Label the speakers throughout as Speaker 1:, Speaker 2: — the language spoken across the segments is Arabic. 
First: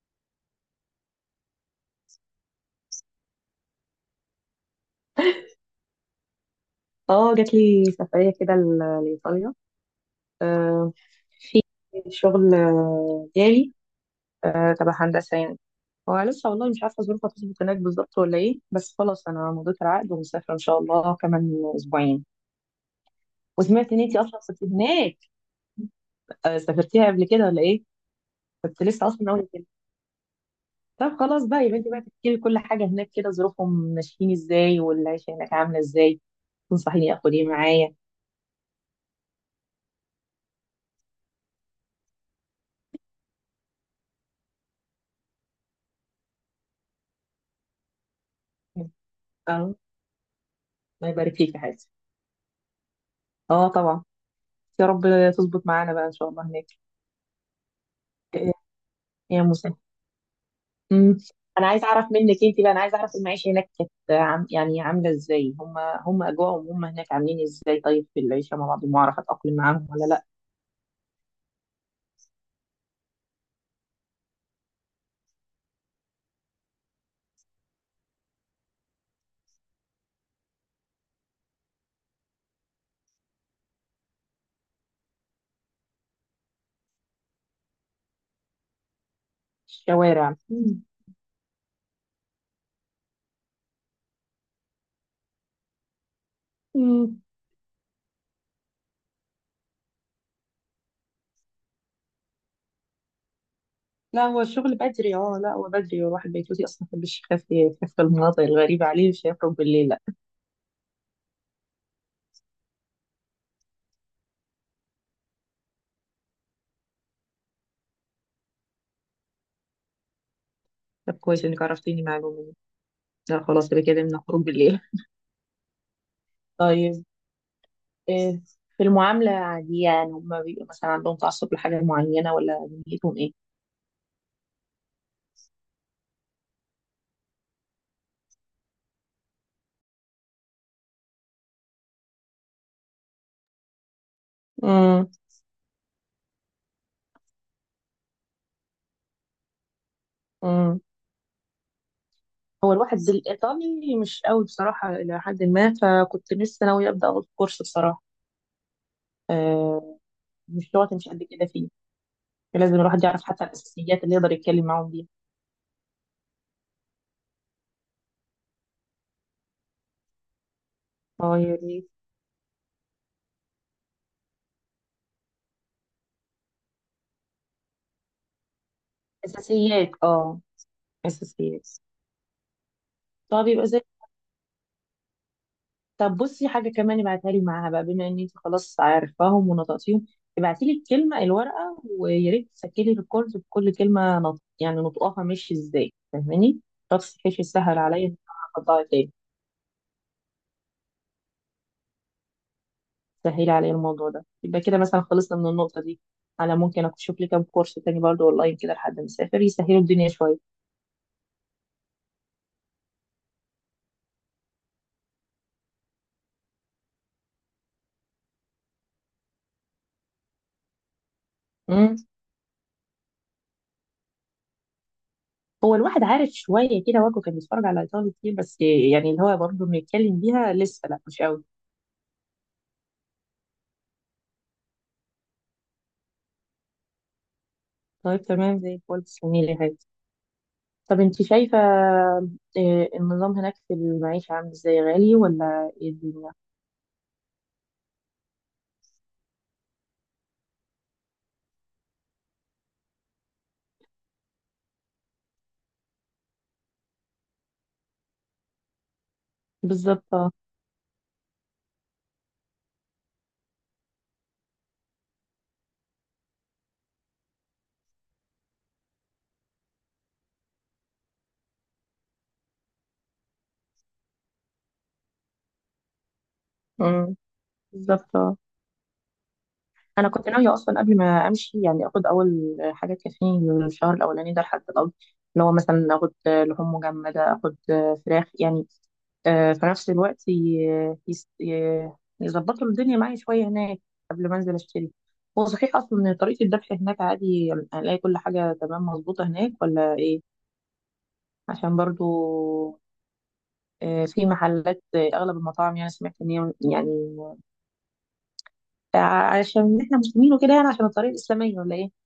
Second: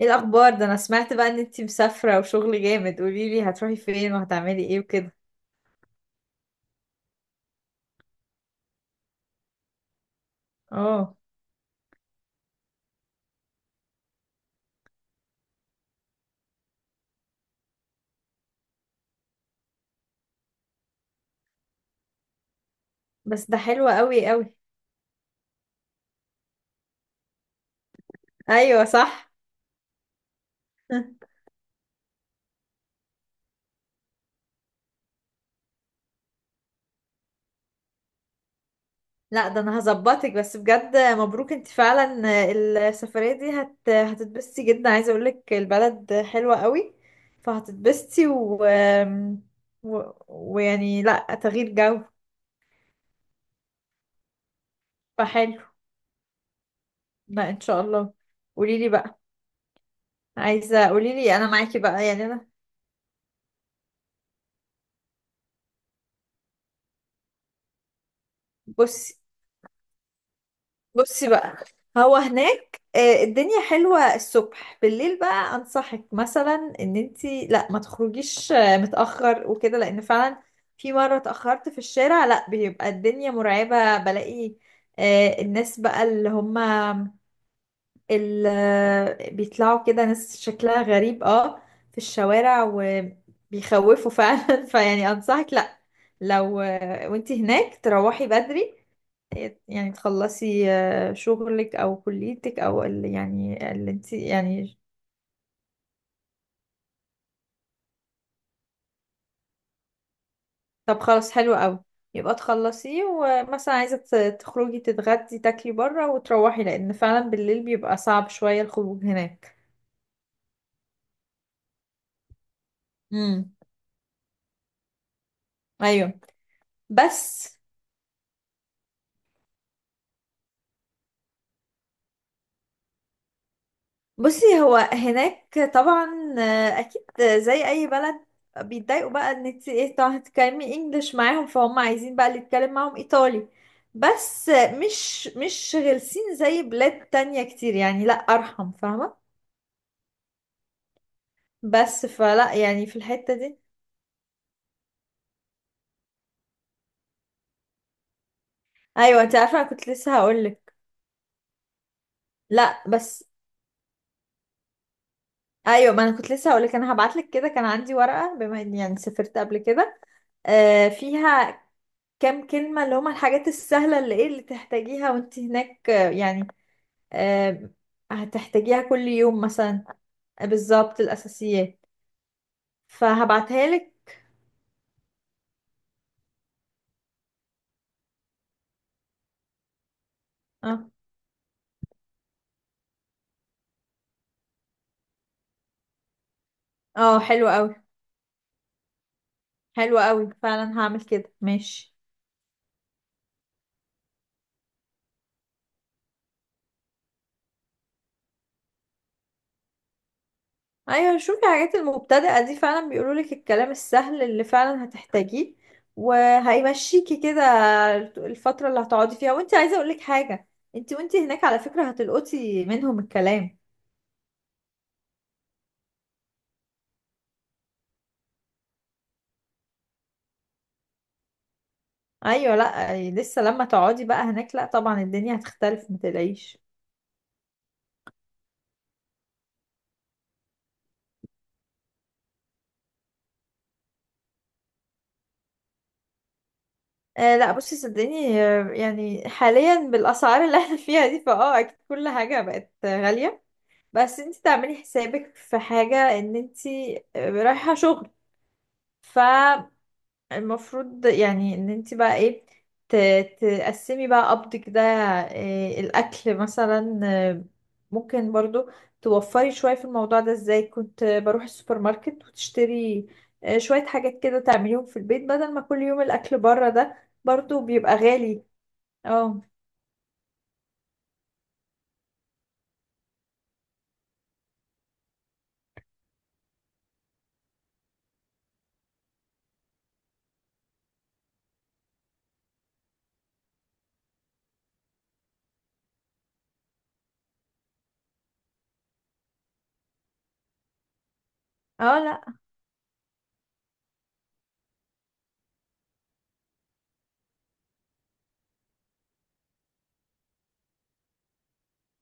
Speaker 1: ايه الاخبار؟ ده انا سمعت بقى ان انتي مسافره وشغل جامد، قولي لي هتروحي فين وهتعملي ايه وكده.
Speaker 2: اه جات لي سفرية كده لإيطاليا. آه،
Speaker 1: اه.
Speaker 2: في شغل، جالي تبع هندسة يعني. هو لسه، والله مش عارفة ظروفها تظبط هناك بالظبط ولا ايه، بس خلاص أنا مضيت العقد ومسافرة إن شاء الله كمان أسبوعين.
Speaker 1: بس ده حلو
Speaker 2: وسمعت إن أنتي
Speaker 1: قوي
Speaker 2: أصلا
Speaker 1: قوي.
Speaker 2: سافرتي هناك. سافرتيها قبل كده ولا ايه؟ كنت
Speaker 1: ايوه
Speaker 2: لسه
Speaker 1: صح.
Speaker 2: أصلا أول كده. طب خلاص بقى، يبقى أنتي بقى تحكي لي كل حاجة هناك كده، ظروفهم ماشيين ازاي والعيشة هناك عاملة ازاي، تنصحيني آخد ايه معايا.
Speaker 1: لا ده انا هظبطك، بس بجد مبروك انتي فعلا. السفريه دي هتتبسطي جدا، عايزه اقولك البلد حلوه قوي، فهتتبسطي و...
Speaker 2: اه،
Speaker 1: و... ويعني
Speaker 2: الله
Speaker 1: لا
Speaker 2: يبارك فيك يا
Speaker 1: تغيير
Speaker 2: حياتي.
Speaker 1: جو،
Speaker 2: اه، طبعا. يا رب
Speaker 1: فحلو.
Speaker 2: تظبط معانا بقى ان شاء الله هناك.
Speaker 1: لا ان شاء الله. قولي لي بقى،
Speaker 2: يا موسى.
Speaker 1: عايزه قولي
Speaker 2: امم
Speaker 1: لي انا
Speaker 2: انا
Speaker 1: معاكي
Speaker 2: عايز اعرف
Speaker 1: بقى، يعني
Speaker 2: منك
Speaker 1: انا.
Speaker 2: انت بقى، انا عايز اعرف المعيشه هناك كانت، عم يعني عامله ازاي هم اجواءهم هناك عاملين ازاي. طيب، في العيشه مع بعض،
Speaker 1: بصي
Speaker 2: المعرفه اتاقلم معاهم ولا لا.
Speaker 1: بصي بقى، هو هناك الدنيا حلوة الصبح، بالليل بقى أنصحك مثلا إن انتي لا ما تخرجيش متأخر وكده، لأن فعلا في مرة اتأخرت في الشارع لا بيبقى الدنيا مرعبة، بلاقي الناس بقى اللي هما اللي بيطلعوا كده
Speaker 2: الشوارع.
Speaker 1: ناس
Speaker 2: مم.
Speaker 1: شكلها غريب. اه، في الشوارع وبيخوفوا فعلا فيعني أنصحك لا، لو
Speaker 2: مم.
Speaker 1: وانتي هناك تروحي بدري، يعني تخلصي شغلك او كليتك يعني اللي انت
Speaker 2: لا هو الشغل
Speaker 1: يعني.
Speaker 2: بدري، اه لا هو بدري، هو الواحد بيتوتي اصلا ما بيحبش يخاف، يخاف في المناطق الغريبه عليه، مش هيخرج بالليل لا.
Speaker 1: طب خلاص حلو قوي، يبقى تخلصيه، ومثلا عايزة تخرجي تتغدي تاكلي بره وتروحي، لان فعلا بالليل بيبقى صعب شوية الخروج هناك.
Speaker 2: طب كويس انك عرفتيني معلومه دي. لا
Speaker 1: امم.
Speaker 2: خلاص يبقى كده من خروج بالليل.
Speaker 1: ايوه.
Speaker 2: طيب.
Speaker 1: بس
Speaker 2: إيه؟ في المعاملة عادية؟ يعني هما بيبقوا مثلا عندهم تعصب لحاجة معينة، ولا دنيتهم ايه؟
Speaker 1: بصي، هو هناك طبعا اكيد زي اي بلد بيتضايقوا بقى ان انت ايه، طبعا هتتكلمي انجلش معاهم، فهم عايزين بقى اللي يتكلم معاهم ايطالي، بس
Speaker 2: امم.
Speaker 1: مش غلسين زي بلاد تانية كتير، يعني لا ارحم، فاهمة؟
Speaker 2: امم.
Speaker 1: بس فلا
Speaker 2: هو
Speaker 1: يعني
Speaker 2: الواحد
Speaker 1: في الحتة دي.
Speaker 2: الإيطالي مش قوي بصراحة إلى حد ما، فكنت لسه ناوية أبدأ أخد كورس بصراحة.
Speaker 1: ايوه انت عارفة انا كنت
Speaker 2: آه،
Speaker 1: لسه
Speaker 2: مش
Speaker 1: هقولك.
Speaker 2: لغتي مش قد كده فيه. فلازم
Speaker 1: لا
Speaker 2: الواحد يعرف
Speaker 1: بس.
Speaker 2: حتى الأساسيات اللي يقدر يتكلم معاهم بيها.
Speaker 1: ايوه ما انا كنت لسه هقولك، انا هبعتلك كده كان عندي ورقة بما اني يعني سافرت قبل كده،
Speaker 2: اه، يا
Speaker 1: فيها
Speaker 2: ريت.
Speaker 1: كام كلمة اللي هما الحاجات السهلة اللي ايه اللي تحتاجيها وانت هناك، يعني آه، هتحتاجيها كل يوم مثلا.
Speaker 2: أساسيات، اه.
Speaker 1: بالظبط
Speaker 2: أساسيات.
Speaker 1: الأساسيات،
Speaker 2: طب يبقى
Speaker 1: فهبعتها
Speaker 2: زي،
Speaker 1: لك.
Speaker 2: طب بصي حاجة كمان ابعتها لي معاها بقى، بما ان انت خلاص عارفاهم ونطقتيهم، ابعتي لي
Speaker 1: اه
Speaker 2: الكلمة، الورقة، ويا ريت تسجلي ريكورد بكل كلمة، يعني نطقها ماشي ازاي، فاهماني؟ بس
Speaker 1: اه،
Speaker 2: بحيث
Speaker 1: حلو
Speaker 2: يسهل
Speaker 1: قوي.
Speaker 2: عليا ان انا اطلعها تاني.
Speaker 1: حلو قوي فعلا، هعمل كده، ماشي.
Speaker 2: سهلي عليا الموضوع ده، يبقى كده مثلا خلصنا من النقطة دي. على ممكن اشوف لي كام كورس تاني برضه اونلاين كده لحد ما اسافر، يسهلوا الدنيا شوية.
Speaker 1: ايوه شوفي الحاجات المبتدئة دي، فعلا بيقولوا لك الكلام السهل اللي فعلا هتحتاجيه، وهيمشيكي كده الفترة اللي هتقعدي فيها. وانت عايزة اقول لك حاجة، انت وانت هناك على فكرة
Speaker 2: امم
Speaker 1: هتلقطي منهم الكلام.
Speaker 2: هو الواحد عارف شوية كده، واجهه كان بيتفرج على ايطالي كتير، بس يعني اللي هو برضه بنتكلم بيها لسه لا مش قوي.
Speaker 1: ايوه لا لسه لما تقعدي بقى هناك، لا طبعا الدنيا هتختلف، ما تلاقيش.
Speaker 2: طيب تمام زي الفل، تسلمي لي. طب انت شايفة، النظام هناك في المعيشة عامل ازاي، غالي ولا ايه الدنيا؟
Speaker 1: لا بصي، صدقيني يعني حاليا بالاسعار اللي احنا فيها دي فاه، اكيد كل حاجه بقت غاليه. بس انت تعملي حسابك في حاجه ان انت رايحه شغل، ف
Speaker 2: بالظبط، اه.
Speaker 1: المفروض يعني ان انت بقى ايه تقسمي بقى قبضك ده. إيه الاكل مثلا؟ ممكن برضو توفري شوية في الموضوع ده، ازاي؟ كنت بروح السوبر ماركت وتشتري شوية حاجات كده تعمليهم في البيت، بدل ما كل يوم الاكل بره ده
Speaker 2: مم.
Speaker 1: برضو بيبقى
Speaker 2: بالظبط، اه.
Speaker 1: غالي. اه.
Speaker 2: انا كنت ناوية اصلا قبل ما امشي، يعني اخد اول حاجة تكفيني الشهر الاولاني ده لحد القبض، اللي هو مثلا اخد لحوم مجمدة، اخد فراخ يعني، في نفس الوقت، يظبطوا الدنيا معايا شوية هناك قبل ما انزل اشتري. هو صحيح اصلا ان طريقة الذبح هناك عادي، هنلاقي كل حاجة تمام مظبوطة هناك ولا ايه؟ عشان
Speaker 1: اه
Speaker 2: برضو،
Speaker 1: لا.
Speaker 2: في محلات، اغلب المطاعم يعني، سمعت ان هي يعني، عشان احنا مسلمين وكده، يعني عشان الطريقه الاسلاميه، ولا ايه،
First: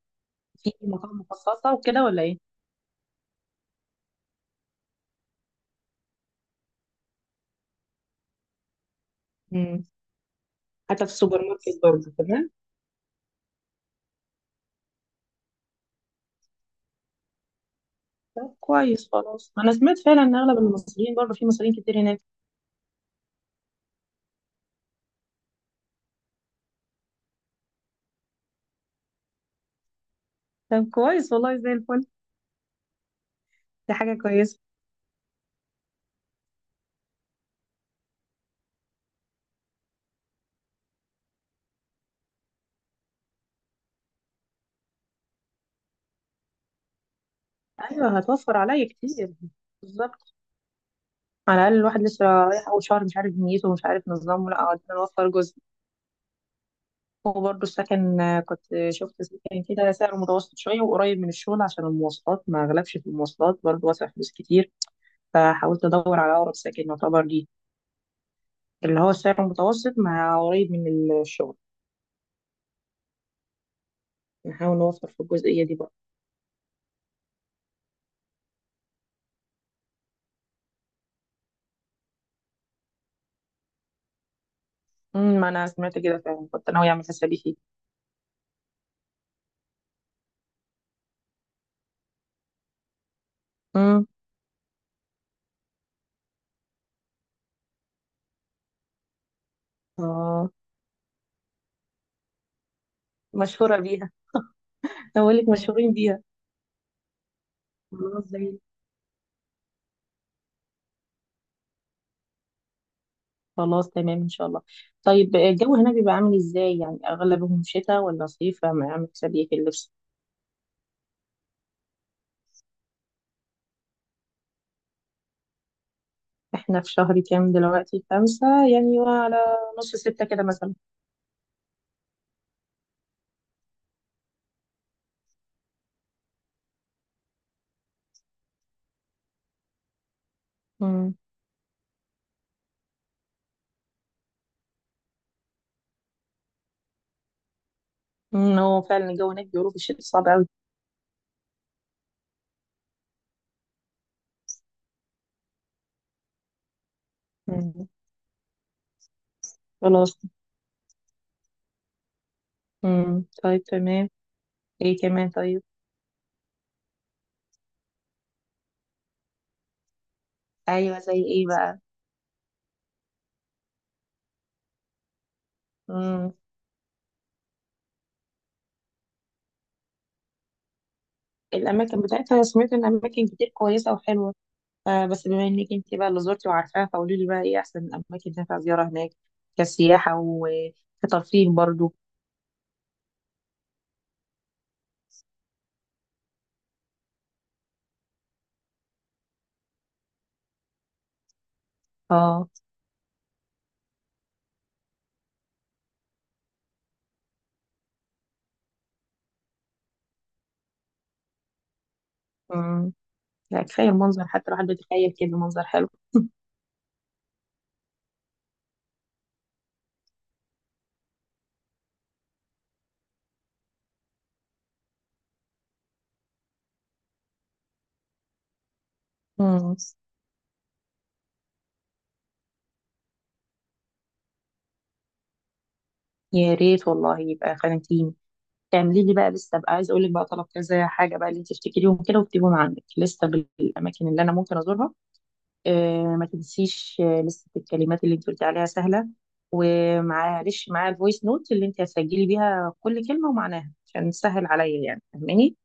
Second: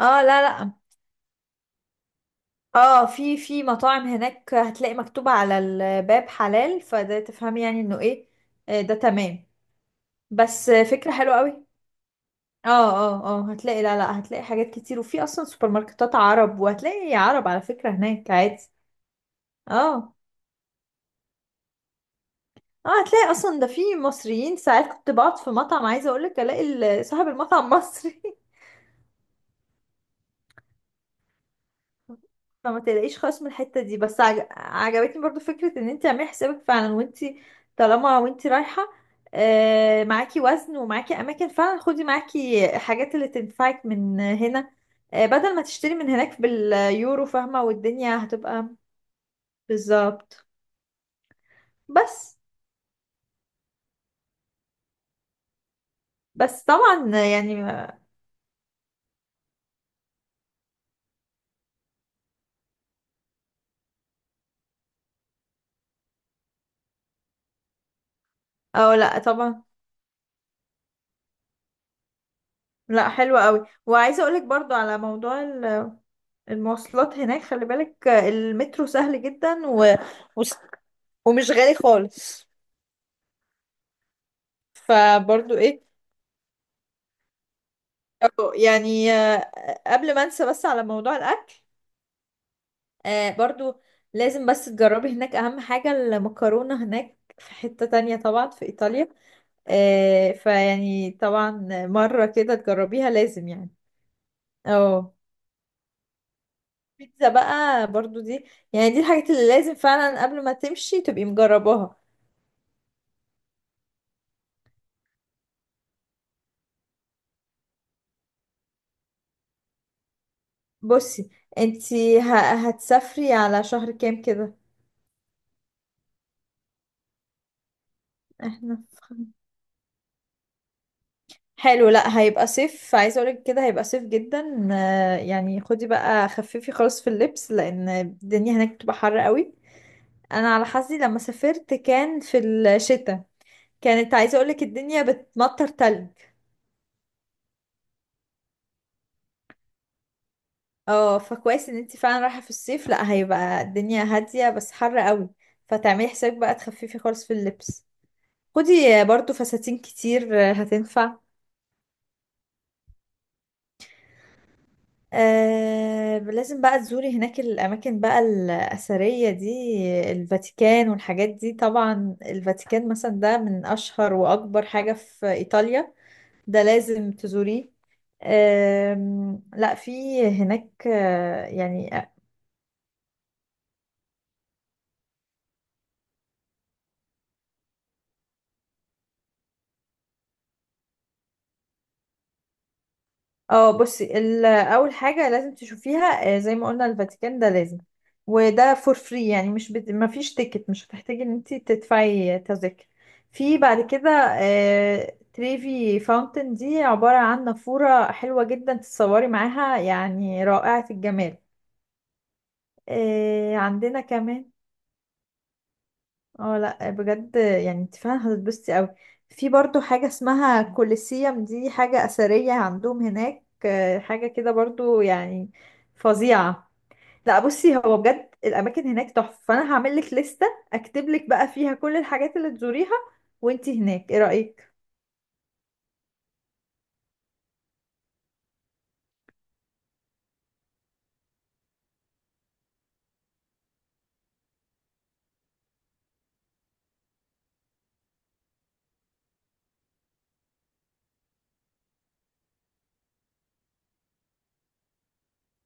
Speaker 1: اه لا لا.
Speaker 2: في مطاعم مخصصه وكده ولا ايه؟
Speaker 1: اه، في مطاعم هناك هتلاقي مكتوب على الباب حلال، فده تفهمي يعني انه ايه. ده تمام.
Speaker 2: مم.
Speaker 1: بس
Speaker 2: حتى
Speaker 1: فكرة
Speaker 2: في
Speaker 1: حلوة
Speaker 2: السوبر
Speaker 1: قوي.
Speaker 2: ماركت برضه تمام؟
Speaker 1: اه اه اه هتلاقي، لا لا، هتلاقي حاجات كتير، وفي اصلا سوبر ماركتات عرب، وهتلاقي عرب على فكرة هناك
Speaker 2: طب
Speaker 1: عادي.
Speaker 2: كويس خلاص. انا سمعت
Speaker 1: اه
Speaker 2: فعلا ان اغلب المصريين، برضه في مصريين كتير هناك.
Speaker 1: اه هتلاقي اصلا ده في مصريين، ساعات كنت بقعد في مطعم، عايزة اقولك الاقي صاحب المطعم مصري.
Speaker 2: طب كويس والله، زي الفل.
Speaker 1: فما تلاقيش خالص من الحتة
Speaker 2: دي
Speaker 1: دي،
Speaker 2: حاجه
Speaker 1: بس
Speaker 2: كويسه.
Speaker 1: عجبتني برضو فكرة ان انت تعملي حسابك فعلا وانت طالما وانت رايحة، معاكي وزن ومعاكي اماكن، فعلا خدي معاكي حاجات اللي تنفعك من هنا، بدل ما تشتري من هناك باليورو، فاهمة؟
Speaker 2: ايوه،
Speaker 1: والدنيا
Speaker 2: هتوفر
Speaker 1: هتبقى
Speaker 2: عليا كتير. بالظبط.
Speaker 1: بالظبط.
Speaker 2: على الاقل الواحد لسه
Speaker 1: بس
Speaker 2: رايح اول شهر، مش عارف نيته ومش عارف نظامه، لا قعدنا نوفر جزء.
Speaker 1: بس طبعا يعني.
Speaker 2: وبرضه السكن، كنت شفت سكن كده سعره متوسط شوية وقريب من الشغل، عشان المواصلات ما أغلبش في المواصلات، برضه واسع فلوس كتير، فحاولت أدور على أقرب سكن يعتبر لي
Speaker 1: او
Speaker 2: اللي هو
Speaker 1: لا
Speaker 2: السعر
Speaker 1: طبعا.
Speaker 2: المتوسط مع قريب من الشغل.
Speaker 1: لا حلوة قوي. وعايزة اقولك برضو
Speaker 2: نحاول
Speaker 1: على
Speaker 2: نوفر في
Speaker 1: موضوع
Speaker 2: الجزئية دي برضه.
Speaker 1: المواصلات هناك، خلي بالك المترو سهل جدا و... و... ومش غالي خالص،
Speaker 2: أمم. ما
Speaker 1: فبرضو
Speaker 2: أنا
Speaker 1: ايه.
Speaker 2: سمعت كده فعلا، كنت ناوية أعمل حسابي فيه.
Speaker 1: أو يعني قبل ما انسى، بس على موضوع الاكل برضو
Speaker 2: أمم.
Speaker 1: لازم بس تجربي هناك، اهم حاجة المكرونة هناك في حتة تانية طبعا في ايطاليا،
Speaker 2: آه،
Speaker 1: فيعني طبعا مرة كده تجربيها لازم، يعني.
Speaker 2: مشهورة بيها.
Speaker 1: اه.
Speaker 2: أقول لك مشهورين بيها.
Speaker 1: بيتزا بقى برضو
Speaker 2: خلاص
Speaker 1: دي،
Speaker 2: زي،
Speaker 1: يعني دي الحاجات اللي لازم فعلا قبل ما تمشي تبقي مجرباها.
Speaker 2: خلاص تمام إن شاء الله. طيب الجو هنا بيبقى عامل إزاي يعني، أغلبهم شتاء ولا صيف، ما أعمل حسابي في اللبس.
Speaker 1: بصي انتي هتسافري على شهر كام كده؟
Speaker 2: احنا في شهر كام دلوقتي؟ 5
Speaker 1: احنا
Speaker 2: يعني،
Speaker 1: في خم-
Speaker 2: وعلى نص 6 كده مثلا.
Speaker 1: حلو، لا هيبقى صيف، عايزه اقولك كده هيبقى صيف جدا، يعني خدي بقى خففي خالص في اللبس، لان الدنيا هناك بتبقى حر قوي. انا على حظي
Speaker 2: امم.
Speaker 1: لما سافرت كان في الشتاء، كانت عايزه اقولك الدنيا بتمطر تلج.
Speaker 2: أمم، هو فعلا الجو هناك بيقولوا في الشتاء صعب أوي.
Speaker 1: اه فكويس ان انت فعلا رايحه في الصيف، لا هيبقى الدنيا هاديه بس حر قوي، فتعملي حسابك بقى تخففي خالص في اللبس،
Speaker 2: أمم.
Speaker 1: خدي برضو فساتين
Speaker 2: خلاص.
Speaker 1: كتير هتنفع.
Speaker 2: طيب تمام. ايه كمان؟ طيب.
Speaker 1: لازم بقى تزوري هناك الاماكن بقى الاثريه دي، الفاتيكان
Speaker 2: ايوه، زي
Speaker 1: والحاجات
Speaker 2: ايه
Speaker 1: دي،
Speaker 2: بقى؟
Speaker 1: طبعا الفاتيكان مثلا ده من اشهر واكبر حاجه في ايطاليا،
Speaker 2: امم
Speaker 1: ده لازم تزوريه. لا في هناك يعني.
Speaker 2: الاماكن بتاعتها، سمعت ان اماكن كتير كويسة وحلوة. آه، بس بما انك انت بقى اللي زرتي وعارفاها، فقولي لي بقى ايه احسن الاماكن تنفع زيارة هناك كسياحة وكترفيه برضو.
Speaker 1: اه بصي اول حاجه لازم تشوفيها، زي ما قلنا الفاتيكان ده لازم، وده فور فري، يعني مش ما فيش تيكت، مش هتحتاجي ان انت تدفعي
Speaker 2: اه.
Speaker 1: تذاكر. في بعد كده تريفي فاونتن، دي عباره عن نافوره حلوه جدا، تتصوري معاها، يعني رائعه الجمال.
Speaker 2: امم يعني كفاية
Speaker 1: عندنا
Speaker 2: المنظر، حتى
Speaker 1: كمان.
Speaker 2: الواحد بيتخيل كده منظر حلو.
Speaker 1: اه لا بجد، يعني انت فعلا هتتبسطي قوي. في برضو حاجة اسمها كوليسيوم، دي حاجة أثرية عندهم هناك، حاجة كده برضو، يعني فظيعة. لا بصي هو بجد الأماكن هناك تحفة، فأنا
Speaker 2: امم
Speaker 1: هعمل لك لستة، أكتب لك بقى فيها كل الحاجات اللي تزوريها وانت هناك، ايه رأيك؟
Speaker 2: يا ريت والله، يبقى خانتيني تعملي لي بقى، لسه بقى عايز اقول لك بقى طلب كذا حاجه بقى اللي انت تفتكريهم كده، واكتبيهم عندك لسه، بالاماكن اللي انا ممكن ازورها. آه، ما تنسيش. لسه الكلمات اللي انت قلتي عليها سهله، ومعلش معايا الفويس نوت اللي انت هتسجلي بيها كل كلمه ومعناها، عشان تسهل عليا يعني، فاهماني؟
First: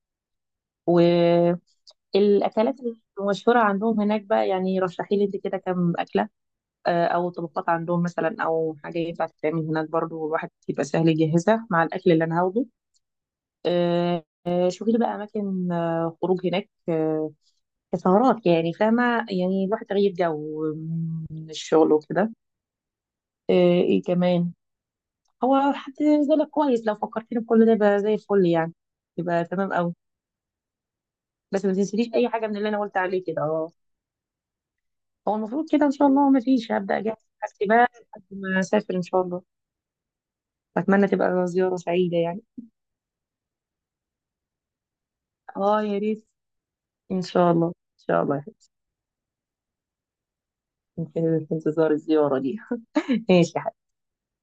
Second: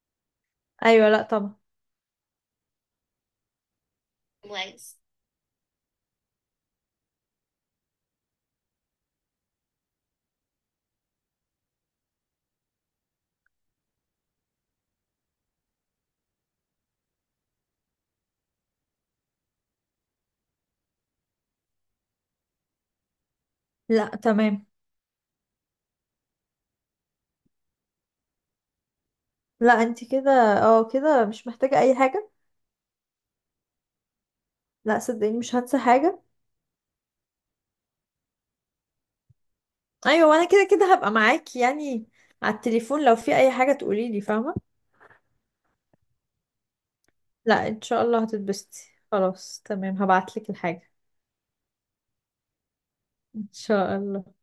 Speaker 1: أيوة لا طبعا.
Speaker 2: والاكلات المشهوره عندهم هناك بقى، يعني رشحي لي انت كده كام اكله، آه، او طبقات عندهم مثلا، او حاجه ينفع تتعمل هناك برضو الواحد يبقى سهل يجهزها مع الاكل اللي انا هاخده. شوفي لي بقى اماكن خروج هناك، كسهرات يعني، فاهمه يعني، الواحد تغيير جو من الشغل وكده. آه، ايه
Speaker 1: لا
Speaker 2: كمان؟
Speaker 1: تمام.
Speaker 2: هو حد زي لك كويس، لو فكرتني بكل ده يبقى زي الفل يعني، يبقى تمام
Speaker 1: لا
Speaker 2: قوي.
Speaker 1: انت كده، اه كده مش
Speaker 2: بس ما
Speaker 1: محتاجة أي
Speaker 2: تنسيليش اي
Speaker 1: حاجة.
Speaker 2: حاجه من اللي انا قلت عليه كده، اه.
Speaker 1: لا
Speaker 2: هو
Speaker 1: صدقيني مش
Speaker 2: المفروض
Speaker 1: هنسى
Speaker 2: كده ان شاء
Speaker 1: حاجة.
Speaker 2: الله ما فيش، هبدا اجهز حاجتي بقى لحد ما اسافر ان شاء الله.
Speaker 1: أيوة وأنا كده كده
Speaker 2: اتمنى
Speaker 1: هبقى
Speaker 2: تبقى
Speaker 1: معاكي،
Speaker 2: زياره
Speaker 1: يعني
Speaker 2: سعيده يعني.
Speaker 1: على التليفون لو في أي حاجة تقوليلي، فاهمة؟
Speaker 2: اه، يا ريت. ان شاء الله،
Speaker 1: لا
Speaker 2: ان
Speaker 1: ان شاء
Speaker 2: شاء
Speaker 1: الله
Speaker 2: الله يا حبيبتي.
Speaker 1: هتتبسطي. خلاص تمام، هبعتلك الحاجة،
Speaker 2: في انتظار الزياره دي.
Speaker 1: ان
Speaker 2: ماشي يا حبيبتي.
Speaker 1: شاء الله.